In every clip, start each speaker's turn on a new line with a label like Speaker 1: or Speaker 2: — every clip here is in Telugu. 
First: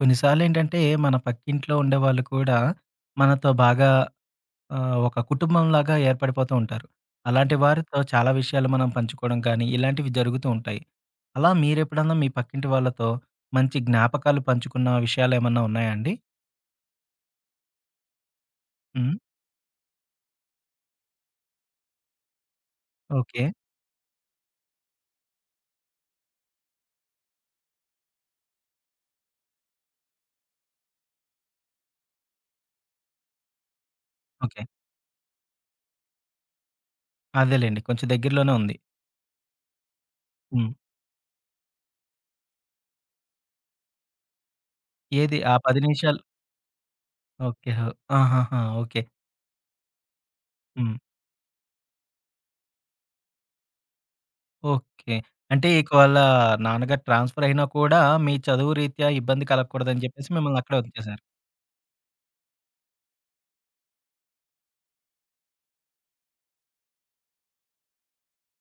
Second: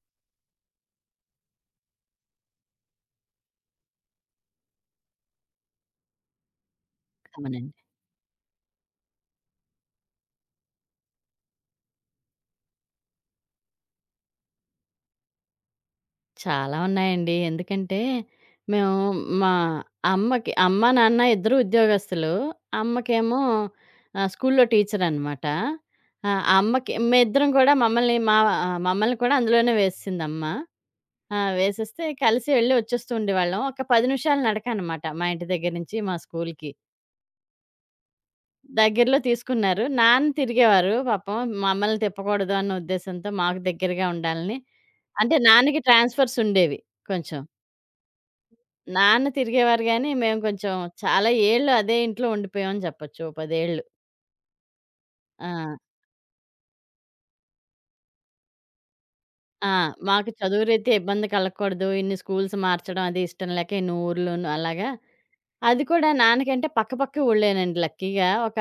Speaker 1: కొన్నిసార్లేంటంటే, మన పక్కింట్లో ఉండేవాళ్ళు కూడా మనతో బాగా ఒక కుటుంబంలాగా ఏర్పడిపోతూ ఉంటారు. అలాంటి
Speaker 2: అవునండి.
Speaker 1: వారితో చాలా విషయాలు మనం పంచుకోవడం కానీ, ఇలాంటివి జరుగుతూ ఉంటాయి. అలా మీరెప్పుడన్నా మీ పక్కింటి వాళ్ళతో మంచి జ్ఞాపకాలు పంచుకున్న విషయాలేమన్నా ఉన్నాయా అండి?
Speaker 2: చాలా ఉన్నాయండి. ఎందుకంటే, మేము
Speaker 1: హ్మ్.
Speaker 2: మా అమ్మకి అమ్మ, నాన్న ఇద్దరూ ఉద్యోగస్తులు. అమ్మకేమో
Speaker 1: ఓకే.
Speaker 2: స్కూల్‌లో టీచరనమాట. అమ్మకి మేమిద్దరం కూడా మమ్మల్ని కూడా అందులోనే వేసేసిందమ్మ. ఆ! వేసేస్తే కలిసి వెళ్లి వచ్చేస్తూ ఉండేవాళ్ళం. ఒక 10 నిమిషాల
Speaker 1: ఓకే.
Speaker 2: నడకనమాట మా ఇంటి దగ్గర నుంచి మా స్కూల్‌కి.
Speaker 1: అదేలెండి. కొంచెం దగ్గరలోనే ఉంది.
Speaker 2: దగ్గరలో తీసుకున్నారు. నాన్న
Speaker 1: హ్మ్.
Speaker 2: తిరిగేవారు పాపం. మమ్మల్ని తిప్పకూడదు అన్న ఉద్దేశ్యంతో మాకు దగ్గరగా ఉండాలని. అంటే
Speaker 1: ఏది ఆ 10
Speaker 2: నాన్నకి
Speaker 1: నిమిషాలు?
Speaker 2: ట్రాన్స్‌ఫర్స్ ఉండేవి కొంచెం.
Speaker 1: ఓకే. ఆహాహా! ఓకే.
Speaker 2: నాన్న తిరిగేవారు గానీ, మేము కొంచెం
Speaker 1: హ్మ్.
Speaker 2: చాలా ఏళ్ళు అదే ఇంట్లో ఉండిపోయామని చెప్పొచ్చు. ఓ 10 ఏళ్ళు.
Speaker 1: ఓకే. అంటే
Speaker 2: ఆ!
Speaker 1: ఈకవేళ నాన్నగారు ట్రాన్స్‌ఫర్ అయినా కూడా మీ చదువు రీత్యా ఇబ్బంది
Speaker 2: ఆ!
Speaker 1: కలగకూడదని చెప్పేసి
Speaker 2: మాకు
Speaker 1: మిమ్మల్ని
Speaker 2: చదువు
Speaker 1: అక్కడే
Speaker 2: రీత్యా
Speaker 1: ఉంచేశారు.
Speaker 2: ఇబ్బంది కలగకూడదు. ఇన్ని స్కూల్స్ మార్చడం అది ఇష్టం లేక ఇన్ని ఊర్లును అలాగా. అది కూడా నాన్నకంటే పక్కపక్కే ఊళ్ళేనండి లక్కీగా.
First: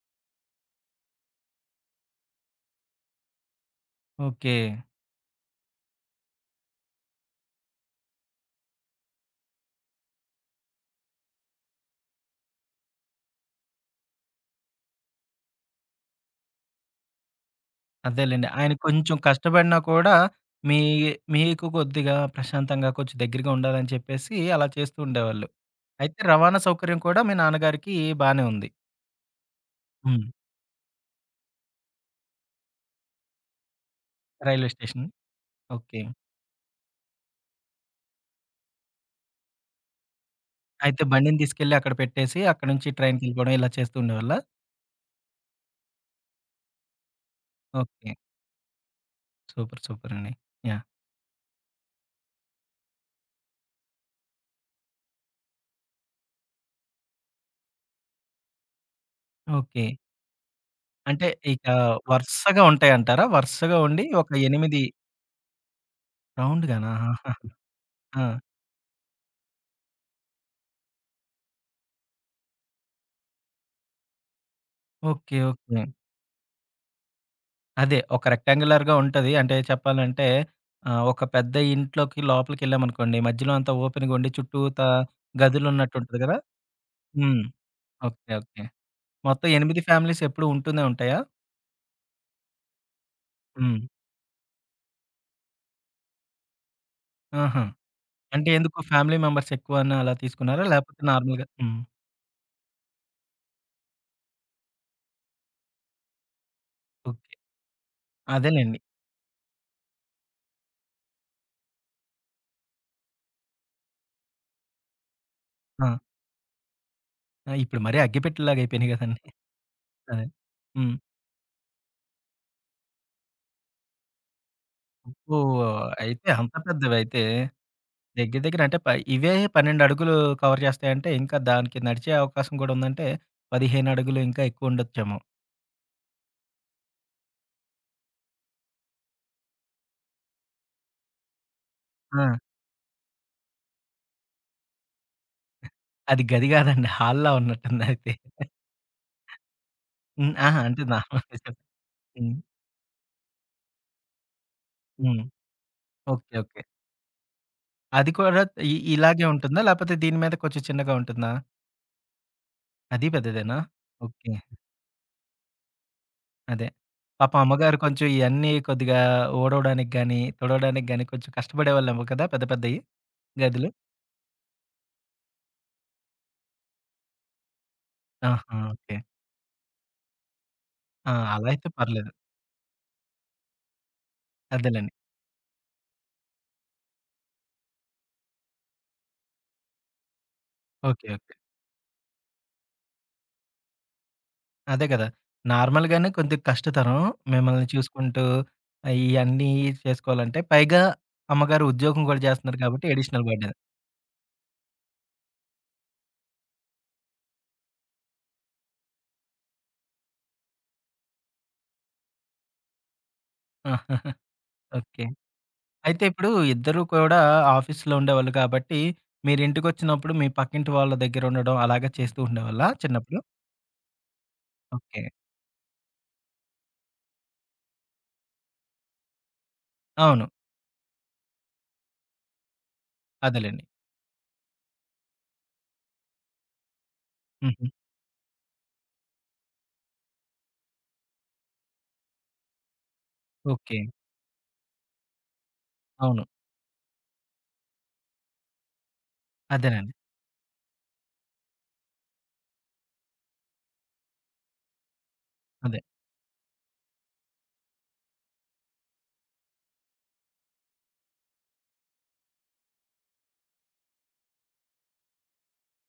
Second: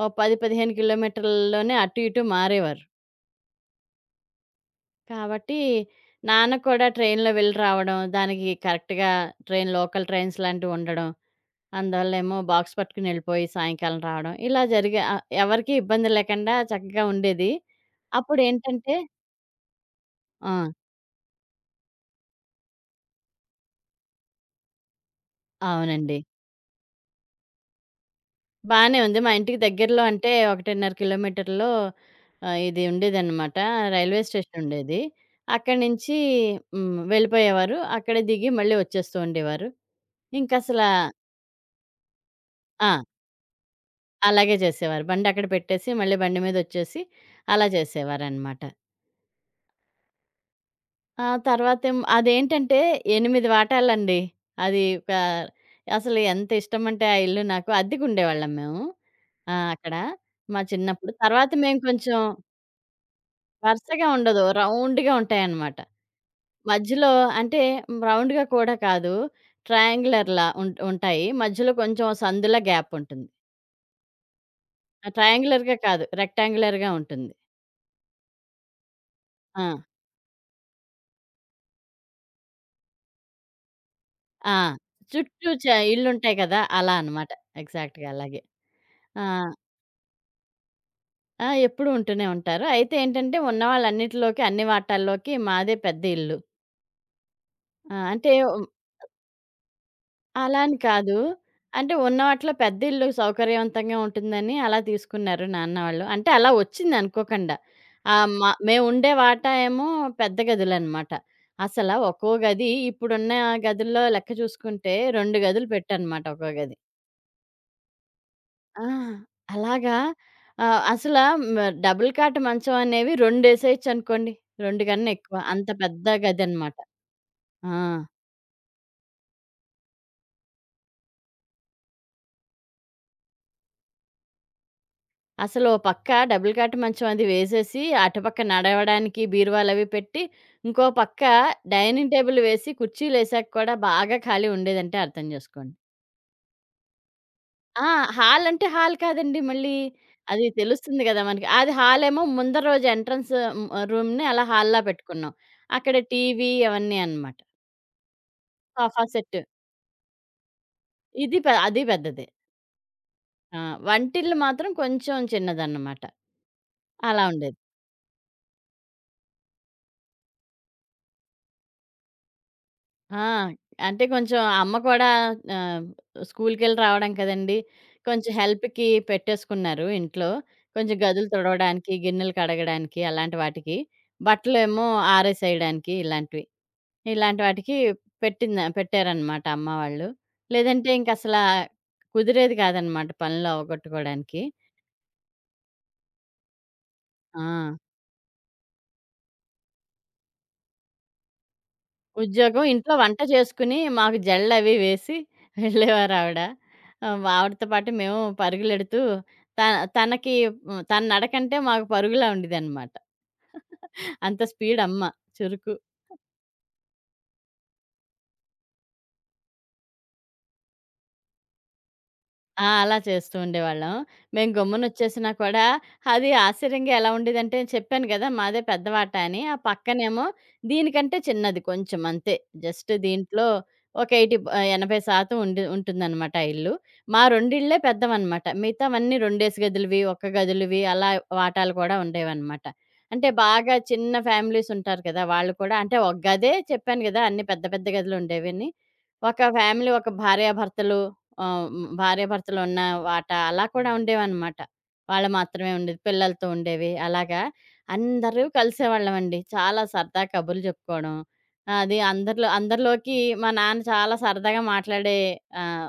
Speaker 2: ఓ 10, 15 కిలోమీటర్లలోనే అటు ఇటు మారేవారు.
Speaker 1: ఓకే.
Speaker 2: కాబట్టి నాన్న కూడా ట్రైన్‌లో వెళ్ళి రావడం, దానికి కరెక్ట్‌గా లోకల్ ట్రైన్స్ లాంటివి ఉండడం. అందువల్లేమో బాక్స్ పట్టుకుని వెళ్ళిపోయి సాయంకాలం రావడం. ఇలా జరిగే ఎవరికీ ఇబ్బంది లేకుండా చక్కగా ఉండేది.
Speaker 1: అదేలెండి. ఆయన
Speaker 2: అప్పుడేంటంటే
Speaker 1: కొంచెం కష్టపడినా కూడా
Speaker 2: ఆ!
Speaker 1: మీ మీకు కొద్దిగా ప్రశాంతంగా కొంచెం దగ్గరగా ఉండాలని చెప్పేసి అలా చేస్తూ ఉండేవాళ్ళు.
Speaker 2: అవునండి.
Speaker 1: అయితే రవాణా సౌకర్యం కూడా మీ నాన్నగారికి బానే ఉంది.
Speaker 2: బానే ఉంది. మా ఇంటికి దగ్గరలో
Speaker 1: హ్మ్.
Speaker 2: అంటే 1.5 కిలోమీటర్‌లో ఇది ఉండేదనమాట. రైల్వే స్టేషన్
Speaker 1: రైల్వే
Speaker 2: ఉండేది.
Speaker 1: స్టేషన్.
Speaker 2: అక్కడి
Speaker 1: ఓకే.
Speaker 2: నుంచి వెళ్ళిపోయేవారు. అక్కడే దిగి మళ్ళీ వచ్చేస్తూ ఉండేవారు. ఇంకసల
Speaker 1: అయితే బండిని తీసుకెళ్ళి అక్కడ పెట్టేసి అక్కడి నుంచి
Speaker 2: ఆ!
Speaker 1: ట్రైన్‌కెళ్ళిపోవడం ఇలా చేస్తూ ఉండేవాళ్ళా?
Speaker 2: అలాగే చేసేవారు. బండి అక్కడ పెట్టేసి మళ్ళీ బండి మీదొచ్చేసి అలా
Speaker 1: ఓకే.
Speaker 2: చేసేవారనమాట.
Speaker 1: సూపర్. సూపర్ అండి. యాహ్!
Speaker 2: తర్వాతేమో, 8 వాటాలండి. అది ఒక అసలు ఎంత ఇష్టమంటే ఆ ఇల్లు నాకు. అద్దెకుండేవాళ్ళం మేము. ఆ!
Speaker 1: ఓకే.
Speaker 2: అక్కడ మా చిన్నప్పుడు.
Speaker 1: అంటే
Speaker 2: తర్వాత
Speaker 1: ఇక
Speaker 2: మేము కొంచెం
Speaker 1: వరుసగా ఉంటాయంటారా? వరుసగా ఉండి
Speaker 2: వరుసగా
Speaker 1: ఒక
Speaker 2: ఉండదు.
Speaker 1: 8?
Speaker 2: రౌండ్‌గా ఉంటాయన్నమాట.
Speaker 1: రౌండ్ గానా?
Speaker 2: మధ్యలో
Speaker 1: ఆహాహా!
Speaker 2: అంటే
Speaker 1: ఆ!
Speaker 2: రౌండ్‌గా కూడా కాదు. ట్రయాంగులర్‌లా ఉం ఉంటాయి. మధ్యలో కొంచెం సందులా గ్యాప్ ఉంటుంది. ఆ!
Speaker 1: ఓకే.
Speaker 2: ట్రయాంగులర్‌గా
Speaker 1: ఓకే.
Speaker 2: కాదు. రెక్టాంగులర్‌గా ఉంటుంది.
Speaker 1: అదే ఒక రెక్టాంగులర్‌గా ఉంటది. అంటే
Speaker 2: ఆ!
Speaker 1: చెప్పాలంటే ఒక పెద్ద ఇంట్లోకి లోపలికెళ్ళామనుకోండి మధ్యలో అంతా ఓపెన్‌గా ఉండి
Speaker 2: ఆ!
Speaker 1: చుట్టూతా
Speaker 2: చుట్టూ చ
Speaker 1: గదులున్నట్టు ఉంటది
Speaker 2: ఇళ్ళుంటాయి
Speaker 1: గదా!
Speaker 2: కదా! అలా అన్నమాట.
Speaker 1: హ్మ్.
Speaker 2: ఎగ్జాక్ట్‌గా
Speaker 1: ఓకే.
Speaker 2: అలాగే.
Speaker 1: ఓకే.
Speaker 2: ఆ!
Speaker 1: మొత్తం 8 ఫ్యామిలీస్ ఎప్పుడూ ఉంటూనే ఉంటాయా?
Speaker 2: ఆ! ఎప్పుడూ ఉంటూనే ఉంటారు. అయితే ఏంటంటే, ఉన్న
Speaker 1: హ్మ్.
Speaker 2: వాళ్ళన్నిటిలోకి అన్ని వాటాల్లోకి మాదే పెద్ద ఇల్లు.
Speaker 1: ఆహా!
Speaker 2: ఆ! అంటే
Speaker 1: అంటే
Speaker 2: హ్మ్,
Speaker 1: ఎందుకు ఫ్యామిలీ మెంబర్స్ ఎక్కువని అలా
Speaker 2: అలా
Speaker 1: తీసుకున్నారా?
Speaker 2: అని
Speaker 1: లేకపోతే
Speaker 2: కాదు.
Speaker 1: నార్మల్‌గా? హ్మ్.
Speaker 2: అంటే ఉన్న వాటిలో పెద్ద ఇల్లు సౌకర్యవంతంగా ఉంటుందని అలా తీసుకున్నారు నాన్న వాళ్ళు. అంటే అలా వచ్చింది
Speaker 1: ఓకే.
Speaker 2: అనుకోకుండా. ఆహ్, మా
Speaker 1: అదేలెండి.
Speaker 2: మేముండే వాటా ఏమో పెద్ద గదులనమాట. ఒక్కో గది ఇప్పుడున్న గదుల్లో లెక్క చూసుకుంటే 2 గదులు
Speaker 1: ఆ!
Speaker 2: పెట్టనమాట ఒక్కో గదికి.
Speaker 1: ఆ! ఇప్పుడు మరీ అగ్గిపెట్టెలాగా
Speaker 2: ఆ!
Speaker 1: అయిపోయినాయి గదండీ.
Speaker 2: అలాగా
Speaker 1: అదే.
Speaker 2: ఆహ్,
Speaker 1: హ్మ్.
Speaker 2: అసల మ డబుల్ కాట్ మంచం అనేవి రెండేసేయొచ్చనుకోండి. 2 కన్నా
Speaker 1: అబ్బో!
Speaker 2: ఎక్కువ. అంత పెద్ద
Speaker 1: అయితే అంత
Speaker 2: గదనమాట.
Speaker 1: పెద్దవైతే.
Speaker 2: ఆ!
Speaker 1: దగ్గర దగ్గర అంటే ఇవే 12 అడుగులు కవర్ చేస్తాయంటే, ఇంకా దానికి నడిచే అవకాశం కూడా ఉందంటే, 15 అడుగులు ఇంకా ఎక్కువ ఉండొచ్చేమో.
Speaker 2: అసలు ఓ పక్క డబుల్ కాట్ మంచం అది వేసేసి, అటుపక్క నడవడానికి బీరువాలవి పెట్టి, ఇంకో పక్క డైనింగ్
Speaker 1: ఆ!
Speaker 2: టేబుల్ వేసి, కుర్చీలేసాక కూడా బాగా ఖాళీ ఉండేదంటే అర్థం జేసుకోండి.
Speaker 1: అది గది కాదండి. హాల్‌లా
Speaker 2: ఆ!
Speaker 1: ఉన్నట్టుందయితే.
Speaker 2: హాల్ అంటే హాల్ కాదండి మళ్ళీ.
Speaker 1: హ్మ్.
Speaker 2: అది
Speaker 1: అహా! అంటే
Speaker 2: తెలుస్తుంది గదా
Speaker 1: నార్మల్‌గా చెప్పా.
Speaker 2: మనకి. అది హాలేమో
Speaker 1: హ్మ్.
Speaker 2: ముందర రోజు ఎంట్రన్స్ హ్మ్, రూమ్‌ని అలా హాల్లా
Speaker 1: హ్మ్.
Speaker 2: పెట్టుకున్నాం. అక్కడ
Speaker 1: ఓకే.
Speaker 2: TV
Speaker 1: okay.
Speaker 2: అవన్నీ అనమాట.
Speaker 1: అది కూడా
Speaker 2: సోఫా
Speaker 1: ఇలాగే
Speaker 2: సెట్.
Speaker 1: ఉంటుందా? లేపోతే దీని మీద కొంచెం చిన్నగా ఉంటుందా?
Speaker 2: ఇది పె అది పెద్దదే.
Speaker 1: అది పెద్దదేనా?
Speaker 2: ఆ!
Speaker 1: ఓకే.
Speaker 2: వంటిల్లు మాత్రం కొంచెం చిన్నదన్నమాట.
Speaker 1: అదే.
Speaker 2: అలా
Speaker 1: పాపం
Speaker 2: ఉండేది.
Speaker 1: అమ్మగారు కొంచెం ఇయన్నీ కొద్దిగా ఊడవడానికి గాని, తుడవడానికి గాని కొంచెం కష్టపడేవాళ్ళేమో కదా! పెద్ద
Speaker 2: ఆ!
Speaker 1: గదులు.
Speaker 2: అంటే కొంచెం అమ్మ కూడా ఆహ్, స్కూల్‌కెళ్ళి రావడం కదండీ! కొంచెం
Speaker 1: ఆహా!
Speaker 2: హెల్ప్‌కి
Speaker 1: ఓకే.
Speaker 2: పెట్టేసుకున్నారు ఇంట్లో. కొంచెం
Speaker 1: ఆ!
Speaker 2: గదులు
Speaker 1: అలా అయితే
Speaker 2: తుడవడానికి,
Speaker 1: పర్లేదు.
Speaker 2: గిన్నెలు కడగడానికి అలాంటి వాటికి. బట్టలేమో
Speaker 1: అదేలెండి.
Speaker 2: ఆరేసేయడానికి ఇలాంటివి. ఇలాంటి వాటికి పెట్టారన్నమాట అమ్మ వాళ్ళు. లేదంటే
Speaker 1: ఓకే. ఓకే.
Speaker 2: కుదిరేది కాదన్నమాట పనులు అవగొట్టుకోవడానికి.
Speaker 1: అదే కదా! నార్మల్‌గానే కొద్దిగా కష్టతరం.
Speaker 2: ఆ!
Speaker 1: మిమ్మల్ని చూసుకుంటూ ఇయన్నీ చేసుకోవాలంటే. పైగా అమ్మగారు ఉద్యోగం కూడా చేస్తున్నారు
Speaker 2: ఉద్యోగం.
Speaker 1: కాబట్టి
Speaker 2: ఇంట్లో వంట
Speaker 1: అడిషనల్ బర్డెన్.
Speaker 2: చేసుకుని, మాకు జడలవి వేసి వెళ్ళేవారావిడ. ఆవిడతో పాటు మేము పరుగులెడుతూ త తనకి తన నడకంటే మాకు పరుగులా ఉండేదనమాట. అంత స్పీడమ్మ.
Speaker 1: ఓకే.
Speaker 2: చురుకు.
Speaker 1: అయితే ఇప్పుడు ఇద్దరు కూడా ఆఫీస్‌లో ఉండేవాళ్ళు కాబట్టి, మీరు ఇంటికొచ్చినప్పుడు మీ పక్కింటి వాళ్ళ దగ్గర ఉండడం అలాగా చేస్తూ
Speaker 2: ఆ!
Speaker 1: ఉండేవాళ్ళా
Speaker 2: అలా
Speaker 1: చిన్నప్పుడు?
Speaker 2: చేస్తూ ఉండేవాళ్ళం. మేము
Speaker 1: ఓకే.
Speaker 2: గమ్మునొచ్చేసినా కూడా అది ఆశ్చర్యంగా ఎలా ఉండేదంటే చెప్పాను కదా! మాదే పెద్దవాట అని. ఆ పక్కనేమో
Speaker 1: అవును.
Speaker 2: దీనికంటే చిన్నది కొంచెం అంతే. జస్ట్ దీంట్లో
Speaker 1: అదేలెండి.
Speaker 2: ఒక 80% ఉండి ఉంటుందనమాట ఆ ఇల్లు. మా 2
Speaker 1: హుహు.
Speaker 2: ఇళ్ళే పెద్దవనమాట. మిగతావన్నీ రెండేసి గదులువి, ఒక్క గదులువి అలా వాటాలు కూడా ఉండేవనమాట. అంటే బాగా
Speaker 1: ఓకే.
Speaker 2: చిన్న ఫ్యామిలీస్ ఉంటారు కదా! వాళ్ళు కూడా అంటే ఒక
Speaker 1: అవును.
Speaker 2: గదే చెప్పాను కదా! అన్ని పెద్ద పెద్ద గదులుండేవని. ఒక ఫ్యామిలీ
Speaker 1: అదేనండి.
Speaker 2: ఒక భార్యాభర్తలు ఆహ్, హ్మ్. భార్యాభర్తలున్న వాటా అలా కూడా ఉండేవనమాట. వాళ్ళు మాత్రమే
Speaker 1: అదే.
Speaker 2: ఉండేది. పిల్లలతో ఉండేవి. అలాగా అందరూ కలిసేవాళ్ళమండి. చాలా సరదా కబుర్లు చెప్పుకోవడం. ఆ, అది అందరిలో అందరిలోకి మా నాన్న చాలా సరదాగా మాట్లాడే ఆహ్,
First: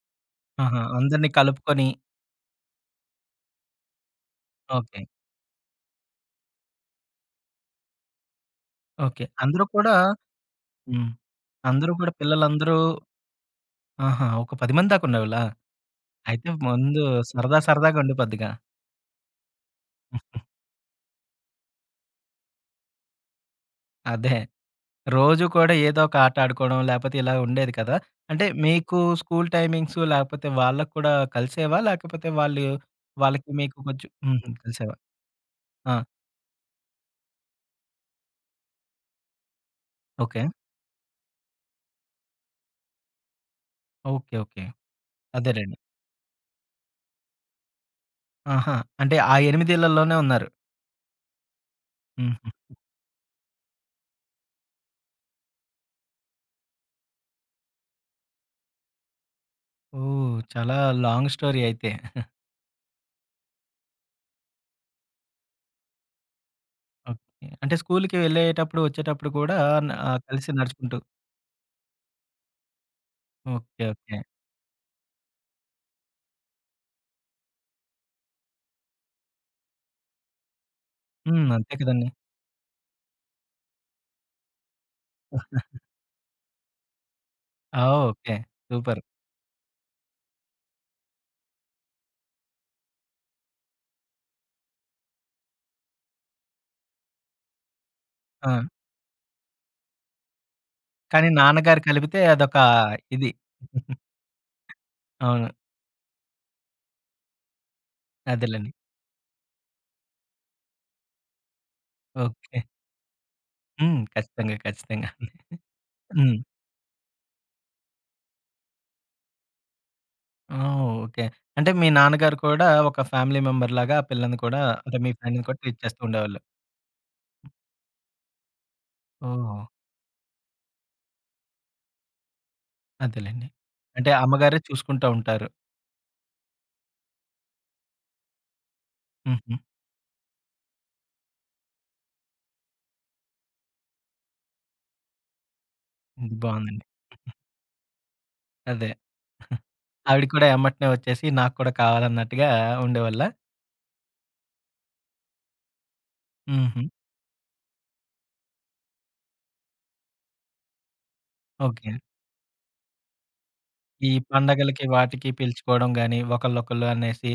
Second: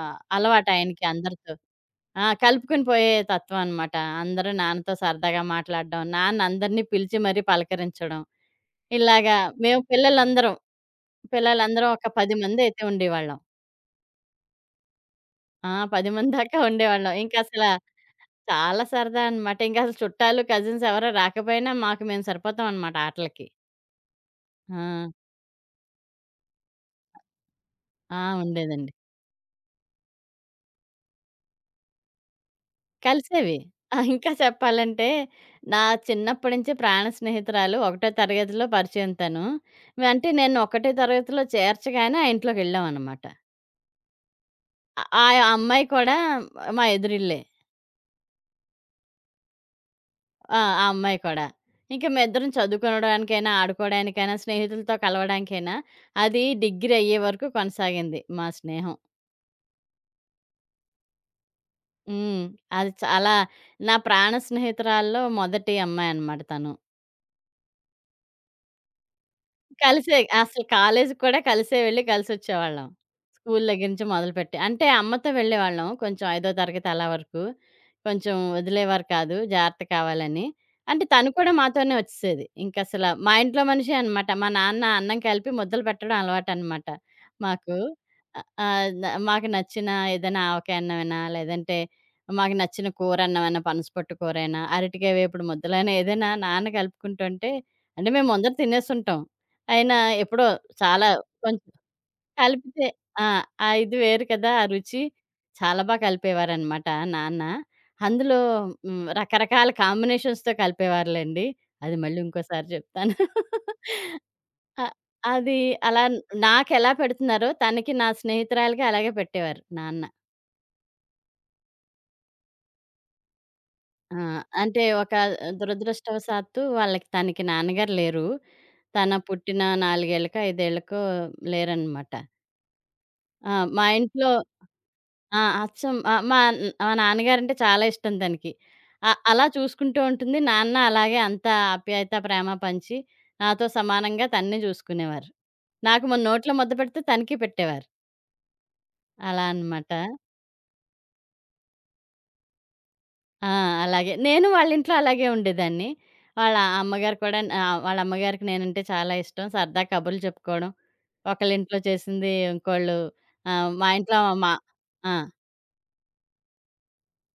Speaker 2: ఆహ్,
Speaker 1: ఆహా!
Speaker 2: అలవాటాయనకి
Speaker 1: అందరిని
Speaker 2: అందరితో.
Speaker 1: కలుపుకొని?
Speaker 2: ఆ! కలుపుకొని పోయే తత్వం అనమాట. అందరూ నాన్నతో
Speaker 1: ఓకే.
Speaker 2: సరదాగా మాట్లాడడం. నాన్న అందరిని పిలిచి మరీ పలకరించడం.
Speaker 1: ఓకే.
Speaker 2: ఇలాగా
Speaker 1: అందరూ
Speaker 2: మేము
Speaker 1: కూడా.
Speaker 2: పిల్లలందరం,
Speaker 1: హ్మ్.
Speaker 2: పిల్లలందరం
Speaker 1: అందరూ కూడా
Speaker 2: ఒక 10
Speaker 1: పిల్లలందరూ?
Speaker 2: మందయితే ఉండేవాళ్ళం.
Speaker 1: ఆహా! ఒక 10 మంది దాకా ఉండేవాళ్ళా?
Speaker 2: ఆ! 10 మంది
Speaker 1: అయితే
Speaker 2: దాకా
Speaker 1: ముందు
Speaker 2: ఉండేవాళ్ళం.
Speaker 1: సరదా సరదాగా ఉండిపోద్దిగా.
Speaker 2: చాలా సరదా అనమాట. ఇంకసలు చుట్టాలు, కజిన్స్ ఎవరు రాకపోయినా మాకు మేము సరిపోతాం అనమాట ఆటలకి.
Speaker 1: అదే.
Speaker 2: ఆ!
Speaker 1: రోజు కూడా ఏదో ఒక ఆట ఆడుకోవడం, లేపోతే ఇలా ఉండేది కదా!
Speaker 2: ఆ!
Speaker 1: అంటే
Speaker 2: ఉండేదండి.
Speaker 1: మీకు స్కూల్ టైమింగ్స్ లేకపోతే వాళ్ళకి కూడా కలిసేవా? లేకపోతే వాళ్ళు వాళ్ళకి
Speaker 2: కలిసేవి.
Speaker 1: మీకు
Speaker 2: ఆ!
Speaker 1: కొంచెం
Speaker 2: ఇంకా
Speaker 1: హుహు. కలిసేవా?
Speaker 2: చెప్పాలంటే నా
Speaker 1: ఆ!
Speaker 2: చిన్నప్పటి నుంచి ప్రాణ స్నేహితురాలు. ఒకటో తరగతిలో పరిచయం తను. అంటే
Speaker 1: ఓకే.
Speaker 2: నేను ఒకటో తరగతిలో చేర్చగానే ఆ ఇంట్లోకెళ్ళామనమాట.
Speaker 1: ఓకే. ఓకే.
Speaker 2: ఆ ఆ
Speaker 1: అదేలెండి.
Speaker 2: అమ్మాయి కూడా మా ఎదురిల్లే.
Speaker 1: ఆహా! అంటే ఆ 8 ఉన్నారు.
Speaker 2: ఆ! ఆ అమ్మాయి కూడా. ఇంక
Speaker 1: హుహు.
Speaker 2: మేమిద్దరం చదువుకోవడానికైనా, ఆడుకోవడానికైనా, స్నేహితులతో కలవడానికైనా అది డిగ్రీ అయ్యే వరకు కొనసాగింది మా స్నేహం.
Speaker 1: ఓహ్! చాలా లాంగ్ స్టోరీ అయితే.
Speaker 2: హ్మ్. అది చాలా నా ప్రాణ స్నేహితురాల్లో మొదటి అమ్మాయనమాట తను.
Speaker 1: ఓకే. అంటే స్కూలుకి వెళ్ళేటప్పుడు, వచ్చేటప్పుడు కూడా న
Speaker 2: కలిసే.
Speaker 1: కలిసి
Speaker 2: అసలు
Speaker 1: నడుచుకుంటూ?
Speaker 2: కాలేజీకి కూడా కలిసే వెళ్లి కలిసొచ్చేవాళ్ళం. School
Speaker 1: okay.
Speaker 2: దగ్గర నుంచి
Speaker 1: ఓకే.
Speaker 2: మొదలుపెట్టి. అంటే అమ్మతో వెళ్ళేవాళ్ళం. కొంచెం ఐదో తరగతి అలా వరకు. కొంచెం వదిలేవారు కాదు. జాగ్రత్త కావాలని. అంటే తను
Speaker 1: హ్మ్.
Speaker 2: కూడా
Speaker 1: అంతే
Speaker 2: మాతోనే
Speaker 1: కదండీ.
Speaker 2: వచ్చేసేది. ఇంకసల మా ఇంట్లో మనిషే అనమాట. మా నాన్న అన్నం కలిపి ముద్దలు పెట్టడం అలవాటనమాట మాకు.
Speaker 1: ఆ! ఓకే.
Speaker 2: ఆహ్, ఆహ్,
Speaker 1: సూపర్.
Speaker 2: న మాకు నచ్చిన ఏదైనా ఆవకాయ అన్నమైనా, లేదంటే మాకు నచ్చిన కూరన్నమైనా, పనసపొట్టు కూరైనా, అరటికాయ వేపుడు ముద్దలైనా ఏదైనా నాన్న కలుపుకుంటుంటే అంటే మేము ముందర
Speaker 1: ఆ!
Speaker 2: తినేసుంటాం. ఆయన ఎప్పుడో చాలా
Speaker 1: కానీ
Speaker 2: కొంచెం
Speaker 1: నాన్నగారు కలిపితే అదొక
Speaker 2: కలిపితే ఆ!
Speaker 1: ఇది.
Speaker 2: ఆ ఇది వేరు కదా! ఆ రుచి.
Speaker 1: అవును.
Speaker 2: చాలా బా కలిపేవారనమాట నాన్న. అందులో
Speaker 1: అదేలెండి.
Speaker 2: రకరకాల కాంబినేషన్స్‌తో కలిపేవారులెండి. అది మళ్ళీ
Speaker 1: ఓకే.
Speaker 2: ఇంకోసారి చెప్తాను.
Speaker 1: హ్మ్. ఖచ్చితంగా.
Speaker 2: అ
Speaker 1: ఖచ్చితంగా.
Speaker 2: అది అలా
Speaker 1: హ్మ్.
Speaker 2: నాకెలా పెడుతున్నారో తనకి నా స్నేహితురాలికి అలాగే పెట్టేవారు నాన్న.
Speaker 1: ఆ! ఓకే. అంటే మీ నాన్నగారు కూడా ఒక ఫ్యామిలీ మెంబర్‌లాగా ఆ
Speaker 2: ఆ!
Speaker 1: పిల్లని కూడా
Speaker 2: అంటే
Speaker 1: అంటే మీ
Speaker 2: ఒక
Speaker 1: ఫ్రెండ్‌ని కూడా ట్రీట్ చేస్తూ ఉండేవాళ్ళు.
Speaker 2: దురదృష్టవశాత్తు వాళ్ళకి తనకి నాన్నగారు లేరు. తన పుట్టిన
Speaker 1: ఓహ్!
Speaker 2: 4 ఏళ్ళకో, 5 ఏళ్ళకో లేరనమాట.
Speaker 1: అదేలెండి.
Speaker 2: ఆ! మా
Speaker 1: అంటే
Speaker 2: ఇంట్లో
Speaker 1: అమ్మగారే చూసుకుంటా
Speaker 2: ఆ!
Speaker 1: ఉంటారు.
Speaker 2: అచ్చం ఆహ్, మా మా నాన్నగారంటే చాలా ఇష్టం తనకి. అలా
Speaker 1: హుహు.
Speaker 2: చూసుకుంటూ ఉంటుంది. నాన్న అలాగే అంత ఆప్యాయత, ప్రేమ పంచి నాతో సమానంగా తన్నే చూసుకునేవారు. నాకు మన
Speaker 1: ఇది
Speaker 2: నోట్లో ముద్ద
Speaker 1: బావుందండి.
Speaker 2: పెడితే తనకి పెట్టేవారు.
Speaker 1: అదే.
Speaker 2: అలా అనమాట.
Speaker 1: ఆవిడ కూడా ఎమ్మటనే వచ్చేసి నాకు కూడా కావాలన్నట్టుగా ఉండేవాళ్ళా?
Speaker 2: ఆ! అలాగే నేను వాళ్ళ ఇంట్లో అలాగే ఉండేదాన్ని. వాళ్ళ
Speaker 1: హుహు.
Speaker 2: అమ్మగారు కూడా ఆహ్, వాళ్ళ అమ్మగారికి నేనంటే చాలా ఇష్టం. సరదా కబుర్లు చెప్పుకోవడం. ఒకళ్ళ ఇంట్లో
Speaker 1: ఓకే.
Speaker 2: చేసింది ఇంకోళ్ళు ఆహ్, మా
Speaker 1: ఈ
Speaker 2: ఇంట్లో మా
Speaker 1: పండగలకి
Speaker 2: ఆ!
Speaker 1: వాటికి పిలుచుకోవడం గాని, ఒకళ్ళనొకళ్ళు అనేసి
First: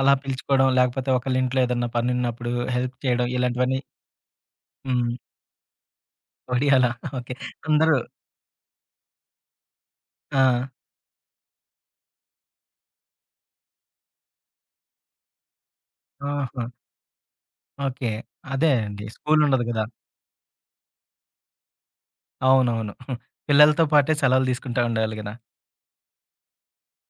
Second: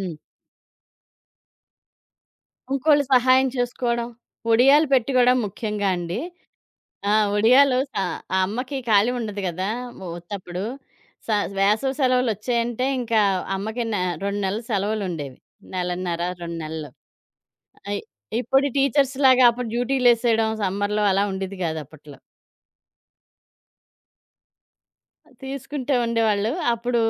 Speaker 1: అలా పిలుచుకోవడం, లేకపోతే ఒకళ్ళింట్లో ఏదన్నా పనున్నప్పుడు హెల్ప్
Speaker 2: ఇంకోళ్ళు
Speaker 1: చేయడం
Speaker 2: సహాయం
Speaker 1: ఇలాంటివన్నీ?
Speaker 2: చేసుకోవడం. ఒడియాలు
Speaker 1: హ్మ్.
Speaker 2: పెట్టుకోవడం ముఖ్యంగా అండి.
Speaker 1: ఒడియాలా?
Speaker 2: ఆ!
Speaker 1: ఓకే.
Speaker 2: ఒడియాలు స
Speaker 1: అందరూ?
Speaker 2: ఆ అమ్మకి ఖాళీ ఉండదు గదా!
Speaker 1: ఆ!
Speaker 2: ఒత్తప్పుడు. స వేసవి సెలవులొచ్చాయంటే ఇంకా అమ్మకి 2 నెలలు సెలవులుండేవి. నెలన్నర, 2
Speaker 1: ఆహా!
Speaker 2: నెలలు. అయ్
Speaker 1: ఓకే.
Speaker 2: ఇప్పుడు
Speaker 1: అదే అండి.
Speaker 2: టీచర్స్‌లాగా
Speaker 1: స్కూలుండదు
Speaker 2: అప్పుడు
Speaker 1: గదా!
Speaker 2: డ్యూటీలేసేయడం సమ్మర్‌లో అలా ఉండేది కాదు అప్పట్లో.
Speaker 1: అవునవును. పిల్లలతో పాటే సెలవులు తీసుకుంటా ఉండాలి గదా!
Speaker 2: తీసుకుంటే ఉండేవాళ్ళు. అప్పుడు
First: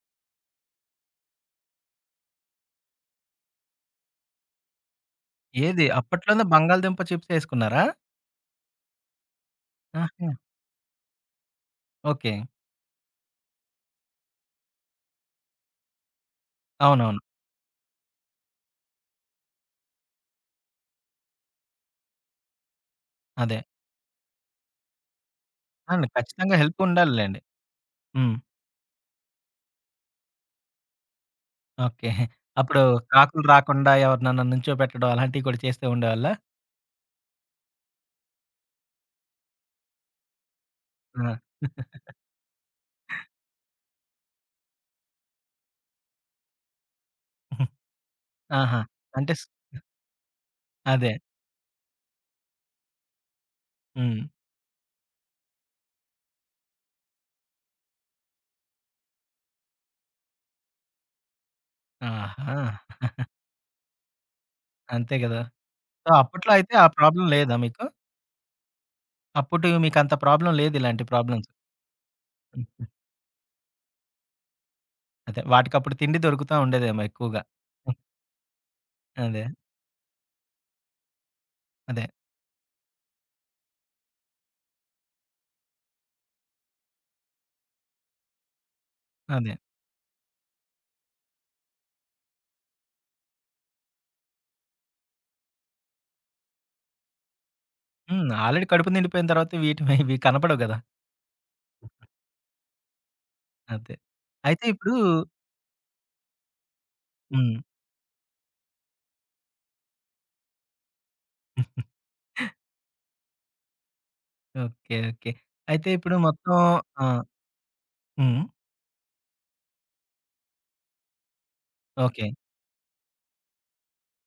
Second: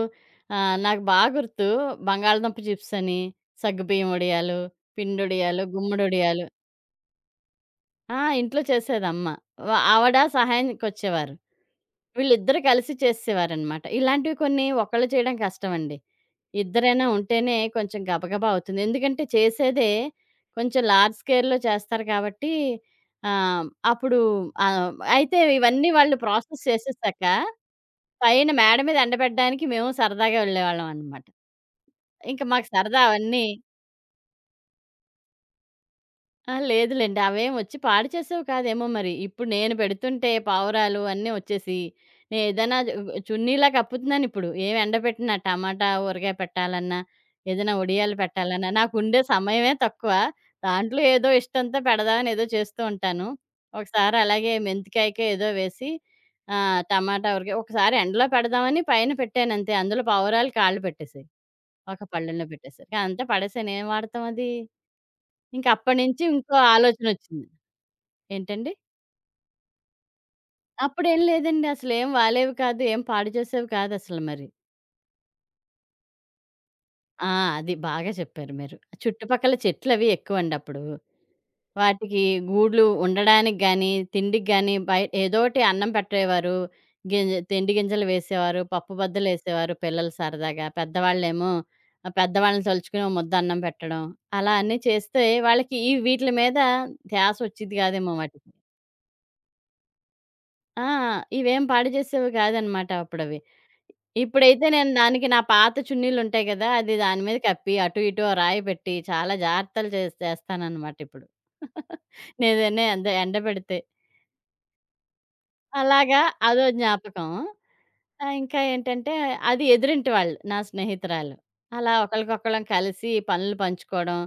Speaker 2: నాకు బాగా గుర్తు బంగాళదుంప చిప్సని, సగ్గుబియ్యం వడియాలు, పిండొడియాలు,
Speaker 1: ఏది
Speaker 2: గుమ్మడొడియాలు.
Speaker 1: అప్పట్లోనే బంగాళదుంప చిప్స్ ఏసుకున్నారా?
Speaker 2: ఆ! ఇంట్లో చేసేదమ్మ. ఆవిడ
Speaker 1: ఆహా!
Speaker 2: సహాయానికొచ్చేవారు.
Speaker 1: ఓకే.
Speaker 2: వీళ్ళిద్దరూ కలిసి చేసేసేవారనమాట. ఇలాంటివి కొన్ని ఒక్కళ్ళు చేయడం కష్టమండి. ఇద్దరైనా
Speaker 1: అవునవును.
Speaker 2: ఉంటేనే కొంచెం గబగబా అవుతుంది. ఎందుకంటే చేసేదే కొంచెం లార్జ్ స్కేల్‌లో చేస్తారు కాబట్టి
Speaker 1: అదే.
Speaker 2: ఆహ్, అప్పుడు అయితే ఇవన్నీ
Speaker 1: అవును.
Speaker 2: వాళ్ళు
Speaker 1: ఖచ్చితంగా
Speaker 2: ప్రాసెస్
Speaker 1: హెల్ప్
Speaker 2: చేసేసాక
Speaker 1: ఉండాలిలెండి. హ్మ్.
Speaker 2: పైన మేడ మీద ఎండబెట్టడానికి మేము సరదాగా వెళ్ళేవాళ్ళం అనమాట.
Speaker 1: ఓకే.
Speaker 2: ఇంక మాకు
Speaker 1: అప్పుడు
Speaker 2: సరదా
Speaker 1: కాకులు
Speaker 2: అవన్నీ
Speaker 1: రాకుండా ఎవరినన్నా నుంచోబెట్టడం అలాంటివి కూడా చేస్తూ ఉండేవాళ్ళా?
Speaker 2: ఆ! లేదులెండి. అవేమొచ్చి పాడు చేసేవి కాదేమో మరి. ఇప్పుడు నేను పెడుతుంటే పావురాలు అన్నీ
Speaker 1: ఆ!
Speaker 2: ఒచ్చేసి, నేనేదైనా జు చున్నీలా కప్పుతున్నానిప్పుడు. ఏం ఎండబెట్టినా టమాటా, ఊరగాయ పెట్టాలన్నా, ఏదైనా ఒడియాలు పెట్టాలన్నా,
Speaker 1: ఆహా!
Speaker 2: నాకుండే
Speaker 1: అంటే స్
Speaker 2: సమయమే తక్కువ. దాంట్లో
Speaker 1: అదే.
Speaker 2: ఏదో ఇష్టంతో పెడదామని ఏదో చేస్తూ ఉంటాను. ఒకసారి
Speaker 1: హ్మ్.
Speaker 2: అలాగే మెంతికాయకో ఏదో వేసి టమాటా, ఊరగాయ ఒకసారి ఎండలో పెడదామని పైన పెట్టానంతే. అందులో పావురాలు కాళ్ళు పెట్టేసాయి. ఒక పళ్ళెంలో
Speaker 1: ఆహా!
Speaker 2: పెట్టేసరికి అంతా పడేసాను. ఏం వాడతాం అది?
Speaker 1: అంతే గదా!
Speaker 2: ఇంకా
Speaker 1: సో,
Speaker 2: అప్పటినుంచి
Speaker 1: అప్పట్లో
Speaker 2: ఇంకో
Speaker 1: అయితే ఆ ప్రాబ్లమ్
Speaker 2: ఆలోచనొచ్చింది.
Speaker 1: లేదా మీకు?
Speaker 2: ఏంటండి?
Speaker 1: అప్పుడు మీకంత ప్రాబ్లమ్ లేదు ఇలాంటి
Speaker 2: అప్పుడేం
Speaker 1: ప్రాబ్లమ్స్.
Speaker 2: లేదండి. అసలేం వాలేవి కాదు.
Speaker 1: హుహు.
Speaker 2: ఏం పాడు చేసేవి కాదసలు మరి.
Speaker 1: అదే వాటికప్పుడు తిండి దొరుకుతా ఉండేదేమో
Speaker 2: ఆ!
Speaker 1: ఎక్కువగా.
Speaker 2: అది బాగా చెప్పారు మీరు.
Speaker 1: అదే.
Speaker 2: చుట్టుపక్కల చెట్లవి ఎక్కువండి అప్పుడు.
Speaker 1: అదే.
Speaker 2: వాటికి గూళ్ళు ఉండడానికి గానీ, తిండికి గానీ ఏదోటి అన్నం పెట్టేవారు. గింజలు వేసేవారు. పప్పు
Speaker 1: అదే.
Speaker 2: బద్దలేసేవారు పిల్లలు సరదాగా. పెద్దవాళ్ళేమో పెద్దవాళ్ళని తలుచుకుని ఓ ముద్ద అన్నం పెట్టడం. అలా అన్నీ చేస్తే వాళ్ళకి ఈ వీట్లి మీద ధ్యాసొచ్చేది కాదేమో
Speaker 1: హ్మ్.
Speaker 2: వాటికి.
Speaker 1: ఆల్రెడీ కడుపు నిండిపోయిన తర్వాత వీటి ఇవి కనపడవు గదా!
Speaker 2: ఆ! ఇవేం పాడు చేసేవి కాదనమాట అప్పుడవి.
Speaker 1: అదే. అయితే
Speaker 2: ఇప్పుడైతే నేను
Speaker 1: ఇప్పుడు?
Speaker 2: దానికి నా పాత చున్నీలుంటాయి కదా! అది దాని మీద
Speaker 1: హ్మ్.
Speaker 2: కప్పి, అటు ఇటు ఓ రాయి పెట్టి చాలా జాగ్రత్తలు చేస్తాననమాట ఇప్పుడు. ఏదైనా ఎండబెడితే.
Speaker 1: ఓకే. ఓకే. అయితే ఇప్పుడు
Speaker 2: అలాగా
Speaker 1: మొత్తం?
Speaker 2: అదో
Speaker 1: ఆ!
Speaker 2: జ్ఞాపకం. ఆ!
Speaker 1: హ్మ్.
Speaker 2: ఇంకా ఏంటంటే అది ఎదురింటి వాళ్ళు నా స్నేహితురాలు. అలా
Speaker 1: ఓకే.
Speaker 2: ఒకళ్ళకొకళ్ళం కలిసి పనులు పంచుకోవడం,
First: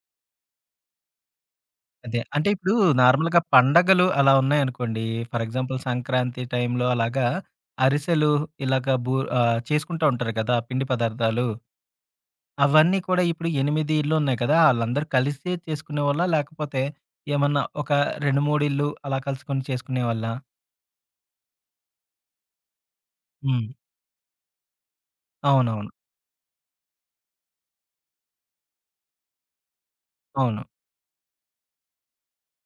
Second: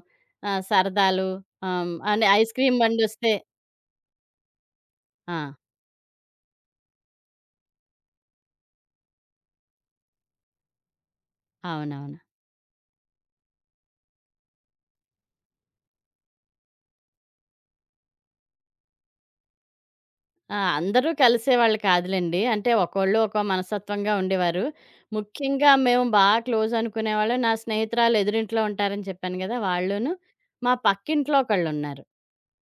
Speaker 2: సరదాలు
Speaker 1: అదే.
Speaker 2: అంటే
Speaker 1: అంటే
Speaker 2: ఐస్
Speaker 1: ఇప్పుడు
Speaker 2: క్రీమ్ బండొస్తే
Speaker 1: నార్మల్‌గా పండగలు అలా ఉన్నాయనుకోండి.
Speaker 2: ఆ!
Speaker 1: ఫర్ ఎగ్జాంపుల్ సంక్రాంతి టైంలో అలాగా అరిసెలు ఇలాగ చేసుకుంటా ఉంటారు కదా! పిండి పదార్థాలు.
Speaker 2: అవునవును.
Speaker 1: అవన్నీ కూడా ఇప్పుడు 8 ఇళ్ళు ఉన్నాయి కదా! ఆళ్ళందరూ కలిసే చేసుకునేవాళ్ళా? లేకపోతే ఏమన్నా ఒక 2, 3 ఇళ్ళు అలా కలుసుకొని చేసుకునేవాళ్ళా?
Speaker 2: ఆ! అందరూ కలిసేవాళ్ళు కాదులెండి. అంటే ఒక్కోళ్ళు ఒక్కో
Speaker 1: హ్మ్.
Speaker 2: మనస్తత్వంగా ఉండేవారు. ముఖ్యంగా
Speaker 1: అవునవును.
Speaker 2: మేము క్లోజ్ అనుకునేవాళ్ళం. నా స్నేహితురాలు ఎదురింట్లో ఉంటారని చెప్పాను గదా! వాళ్ళును,
Speaker 1: అవును.
Speaker 2: మా పక్కింట్లో ఒకళ్ళున్నారు.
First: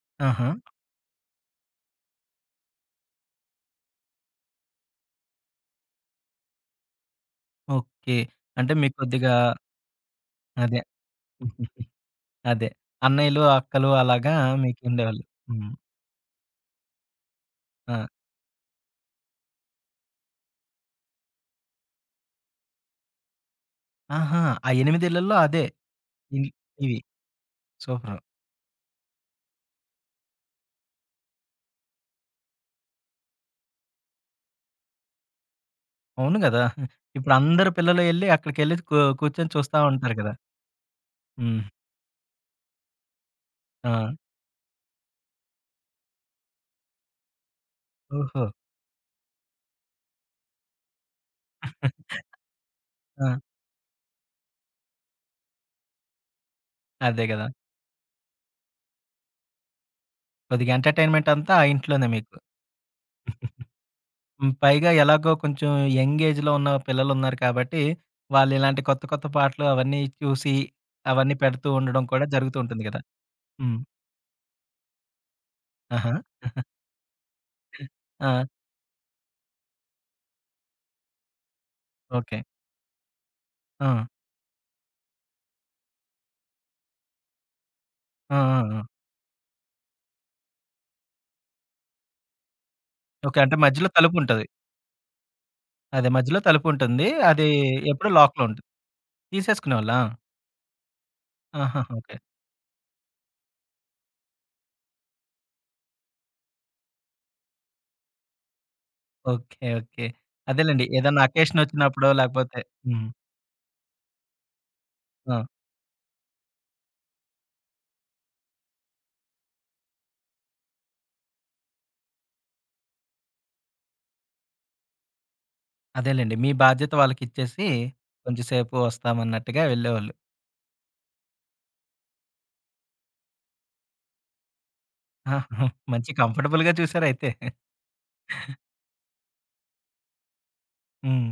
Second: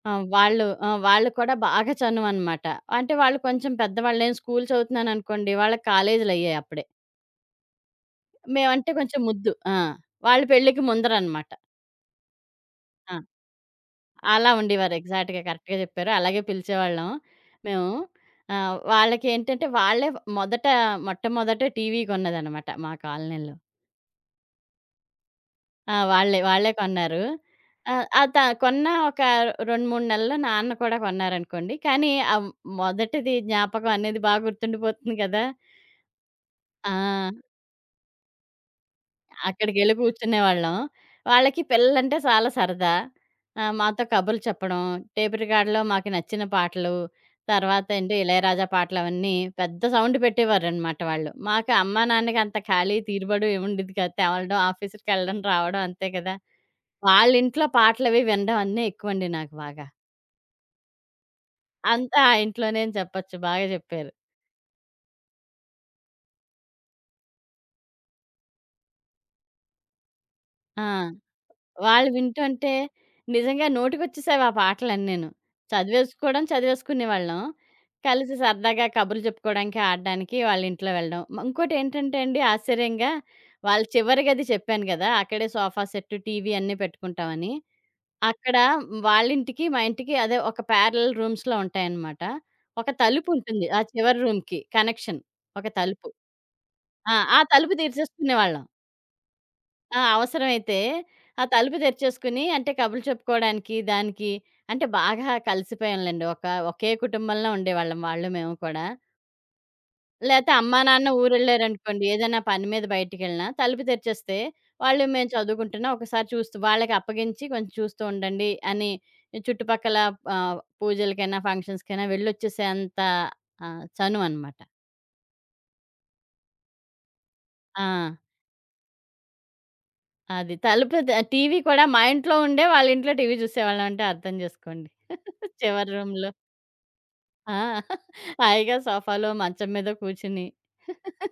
Speaker 2: ఆ!
Speaker 1: ఆహా!
Speaker 2: వాళ్ళు ఆ! వాళ్ళు కూడా బాగా చనువనమాట. అంటే వాళ్ళు కొంచెం పెద్దవాళ్ళు. నేను స్కూలు చదువుతున్నాననుకోండి, వాళ్ళకి కాలేజీలయ్యాయి అప్పుడే.
Speaker 1: ఓకే. అంటే
Speaker 2: మేమంటే
Speaker 1: మీకు
Speaker 2: కొంచెం
Speaker 1: కొద్దిగా?
Speaker 2: ముద్దు. ఆ! వాళ్ళు
Speaker 1: అదే.
Speaker 2: పెళ్ళికి ముందరనమాట.
Speaker 1: అదే.
Speaker 2: ఆ!
Speaker 1: అన్నయ్యలు, అక్కలు అలాగా
Speaker 2: అలా
Speaker 1: మీకు
Speaker 2: ఉండేవారు.
Speaker 1: ఉండేవాళ్ళు.
Speaker 2: ఎగ్జాక్ట్‌గా
Speaker 1: హ్మ్.
Speaker 2: కరెక్ట్‌గా చెప్పారు. అలాగే పిలిచేవాళ్ళం మేము.
Speaker 1: ఆ!
Speaker 2: వాళ్ళకేంటంటే వాళ్ళే మొదట మొట్టమొదట టీవీ కొన్నదనమాట మా కాలనీలో.
Speaker 1: ఆహా! ఆ 8 ఇళ్లలో అదే.
Speaker 2: ఆ! వాళ్ళే,
Speaker 1: ఇన్
Speaker 2: వాళ్ళే
Speaker 1: ఇవి.
Speaker 2: కొన్నారు. ఆహ్,
Speaker 1: సూపరు.
Speaker 2: ఆ! త కొన్న ఒక 2, 3 నెలల్లో నాన్న కూడా కొన్నారనుకోండి. కానీ ఆ మొదటిది జ్ఞాపకం అనేది గుర్తుండిపోతుంది కదా!
Speaker 1: అవును గదా!
Speaker 2: ఆ!
Speaker 1: ఇప్పుడు అందరు పిల్లలు ఎళ్లి అక్కడికెళ్లి కూర్చొని చూస్తా
Speaker 2: అక్కడికెళ్ళి
Speaker 1: ఉంటారు కదా!
Speaker 2: కూర్చునేవాళ్ళం.
Speaker 1: హ్మ్.
Speaker 2: వాళ్ళకి పిల్లలంటే చాలా సరదా.
Speaker 1: ఆ!
Speaker 2: మాతో కబుర్లు చెప్పడం, టేప్ రికార్డ్‌లో మాకు నచ్చిన పాటలు, తర్వాత ఏంటి
Speaker 1: ఓహో!
Speaker 2: ఇళయరాజా పాటలవన్నీ పెద్ద సౌండ్ పెట్టేవారనమాట వాళ్ళు. మాకు అమ్మా, నాన్నకి అంత ఖాళీ
Speaker 1: ఆ!
Speaker 2: తీరుబడు ఏముండేది కాదు. తేవలడం, ఆఫీసుకెళ్ళడం, రావడం అంతే కదా!
Speaker 1: అదే గదా!
Speaker 2: వాళ్ళింట్లో పాటలవి వినడం అన్నీ ఎక్కువండి నాకు బాగా.
Speaker 1: కొద్దిగా ఎంటర్‌టైన్‌మెంట్ అంతా ఆ ఇంట్లోనే
Speaker 2: అంతా ఆ
Speaker 1: మీకు.
Speaker 2: ఇంట్లోనే అని చెప్పొచ్చు. బాగా చెప్పారు.
Speaker 1: హ్మ్. పైగా ఎలాగో కొంచెం యంగ్ ఏజ్‌లో ఉన్న పిల్లలున్నారు కాబట్టి, వాళ్ళు ఇలాంటి కొత్త కొత్త పాటలు అవన్నీ చూసి,
Speaker 2: ఆ!
Speaker 1: అవన్నీ పెడుతూ ఉండడం
Speaker 2: వాళ్ళు
Speaker 1: కూడా జరుగుతూ
Speaker 2: వింటుంటే
Speaker 1: ఉంటుంది గదా!
Speaker 2: నిజంగా
Speaker 1: హ్మ్.
Speaker 2: నోటికొచ్చేసావి ఆ పాటలన్నీను.
Speaker 1: ఆహా!
Speaker 2: చదివేసుకునేవాళ్ళం. కలిసి
Speaker 1: ఆ!
Speaker 2: సరదాగా కబుర్లు చెప్పుకోవడానికి, ఆడడానికి వాళ్ళ ఇంట్లో వెళ్ళడం. ఇంకోటేంటంటే
Speaker 1: ఓకే.
Speaker 2: అండి ఆశ్చర్యంగా వాళ్ళు
Speaker 1: ఆ!
Speaker 2: చివరి గది చెప్పాను గదా! అక్కడే సోఫా సెట్, టీవీ అన్నీ పెట్టుకుంటామని.
Speaker 1: ఆ!
Speaker 2: అక్కడ
Speaker 1: ఆ! ఆ!
Speaker 2: వాళ్ళింటికి, మా ఇంటికి అదే ఒక ప్యారలల్ రూమ్స్‌లో ఉంటాయన్నమాట. ఒక
Speaker 1: ఓకే. అంటే
Speaker 2: తలుపుంటుంది ఆ
Speaker 1: మధ్యలో
Speaker 2: చివరి
Speaker 1: తలుపుంటది.
Speaker 2: రూమ్‌కి కనెక్షన్. ఒక
Speaker 1: అదే
Speaker 2: తలుపు.
Speaker 1: మధ్యలో తలుపుంటుంది.
Speaker 2: ఆ! ఆ
Speaker 1: అది
Speaker 2: తలుపు
Speaker 1: ఎప్పుడు లాక్‌లో ఉంటది.
Speaker 2: తీర్చేసుకునేవాళ్ళం.
Speaker 1: తీసేసుకునేవాళ్ళా?
Speaker 2: ఆ! అవసరమైతే ఆ తలుపు
Speaker 1: ఆహా! ఓకే.
Speaker 2: తెరిచేసుకుని అంటే కబుర్లు చెప్పుకోవడానికి, దానికి అంటే బాగా కలిసిపోయాంలెండి. ఒకే కుటుంబంలో ఉండేవాళ్ళం వాళ్ళు మేము కూడా.
Speaker 1: ఓకే. ఓకే.
Speaker 2: లేతే అమ్మా,
Speaker 1: అదేలెండి.
Speaker 2: నాన్న
Speaker 1: ఏదన్నా అకేషన్
Speaker 2: ఊరెళ్ళారనుకోండి,
Speaker 1: వచ్చినప్పుడో
Speaker 2: ఏదైనా
Speaker 1: లేకపోతే?
Speaker 2: పని మీద
Speaker 1: హ్మ్.
Speaker 2: బయటికెళ్ళినా తలుపు తెరిచేస్తే వాళ్ళు మేము
Speaker 1: ఆ!
Speaker 2: చదువుకుంటున్నాం ఒకసారి చూస్తూ వాళ్ళకి అప్పగించి కొంచెం చూస్తూ ఉండండి అని చుట్టుపక్కల పూజలకైనా, ఫంక్షన్స్‌కైనా వెళ్ళొచ్చేసేంత చనువు అనమాట.
Speaker 1: అదేలెండి. మీ బాధ్యత వాళ్ళకిచ్చేసి
Speaker 2: ఆ!
Speaker 1: కొంచెం సేపు వస్తామన్నట్టుగా వెళ్ళేవాళ్ళు.
Speaker 2: అది. తలుపు ద టీవీ కూడా మా ఇంట్లో ఉండే వాళ్ళ ఇంట్లో టీవీ చూసేవాళ్ళం అంటే అర్థం చేసుకోండి.
Speaker 1: ఆహా!
Speaker 2: చివరి
Speaker 1: మంచి
Speaker 2: రూమ్‌లో.
Speaker 1: కంఫర్టబుల్‌గా చూసారయితే.
Speaker 2: ఆ! హాయిగా సోఫాలో, మంచం మీద కూర్చొని
Speaker 1: హ్మ్.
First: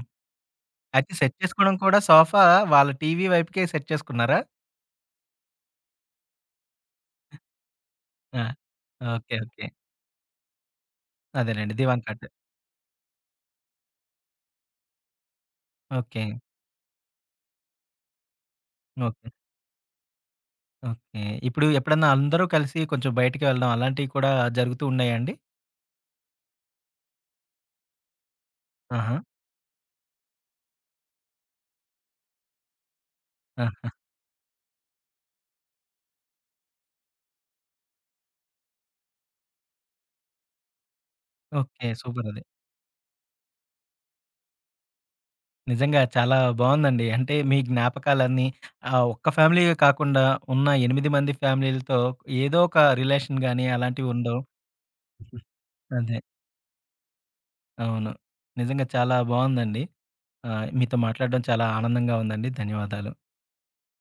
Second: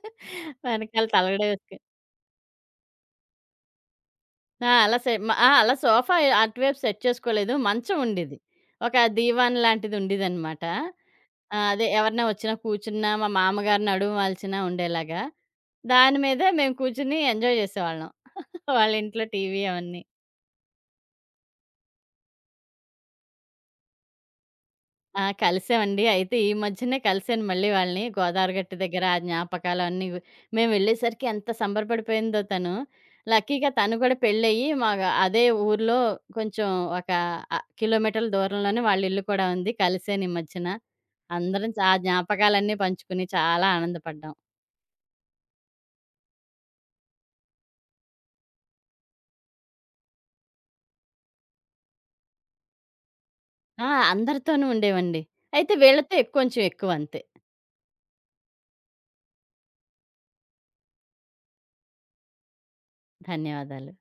Speaker 2: వెనకాల
Speaker 1: అయితే సెట్
Speaker 2: తలగడ
Speaker 1: చేసుకోవడం
Speaker 2: వేసుకొని
Speaker 1: కూడా సోఫా వాళ్ళ టీవీ వైపుకే సెట్ చేసుకున్నారా?
Speaker 2: ఆ! అలా సె మ ఆ! అలా సోఫా అటువైపు సెట్ చేసుకోలేదు. మంచం ఉండేది.
Speaker 1: ఆ!
Speaker 2: ఒక
Speaker 1: ఓకే.
Speaker 2: దీవాన్
Speaker 1: ఓకే.
Speaker 2: లాంటిది ఉండేదనమాట. ఆ!
Speaker 1: అదేలెండి.
Speaker 2: అదే
Speaker 1: దివాన్
Speaker 2: ఎవరైనా
Speaker 1: కట్.
Speaker 2: వచ్చినా కూర్చున్నా, మా మామగారు నడుము వాల్చినా ఉండేలాగా. దాని
Speaker 1: ఓకే.
Speaker 2: మీద మేము కూర్చొని ఎంజాయ్ చేసేవాళ్ళం. వాళ్ళ ఇంట్లో
Speaker 1: ఓకే.
Speaker 2: టీవీ అవన్నీ.
Speaker 1: ఓకే. ఇప్పుడు ఎప్పుడన్నా అందరూ కలిసి కొంచెం బయటికి వెళ్ళడం అలాంటివి కూడా జరుగుతూ ఉన్నాయా
Speaker 2: ఆ!
Speaker 1: అండి?
Speaker 2: కలిసామండి. అయితే ఈ మధ్యనే కలిసాను మళ్ళీ వాళ్ళని. గోదావరి గట్టు దగ్గర
Speaker 1: ఆహా!
Speaker 2: ఆ జ్ఞాపకాలన్నీ గు మేము వెళ్ళేసరికి ఎంత సంబరపడిపోయిందో తను. లక్కీగా
Speaker 1: ఆ!
Speaker 2: తను కూడా పెళ్ళయ్యి మాగా అదే ఊర్లో కొంచెం ఒక కిలోమీటర్ల దూరంలోనే వాళ్ళ ఇల్లు కూడా ఉంది. కలిసాను ఈ మధ్యన. అందరం చ
Speaker 1: ఓకే.
Speaker 2: ఆ
Speaker 1: సూపరది.
Speaker 2: జ్ఞాపకాలన్నీ పంచుకుని చాలా ఆనందపడ్డాం.
Speaker 1: నిజంగా చాలా బావుందండి. అంటే మీ జ్ఞాపకాలన్నీ ఒక్క ఫ్యామిలీయే కాకుండా ఉన్న 8 మంది ఫ్యామిలీలతో ఏదో ఒక రిలేషన్ గాని
Speaker 2: ఆ!
Speaker 1: అలాంటివి ఉండవు.
Speaker 2: అందరితోనూ ఉండేవండి. అయితే వీళ్ళతో
Speaker 1: అదే.
Speaker 2: కొంచెం ఎక్కువ అంతే.
Speaker 1: అవును. నిజంగా చాలా బావుందండి. మీతో మాట్లాడడం చాలా ఆనందంగా ఉందండి. ధన్యవాదాలు.
Speaker 2: ధన్యవాదాలు.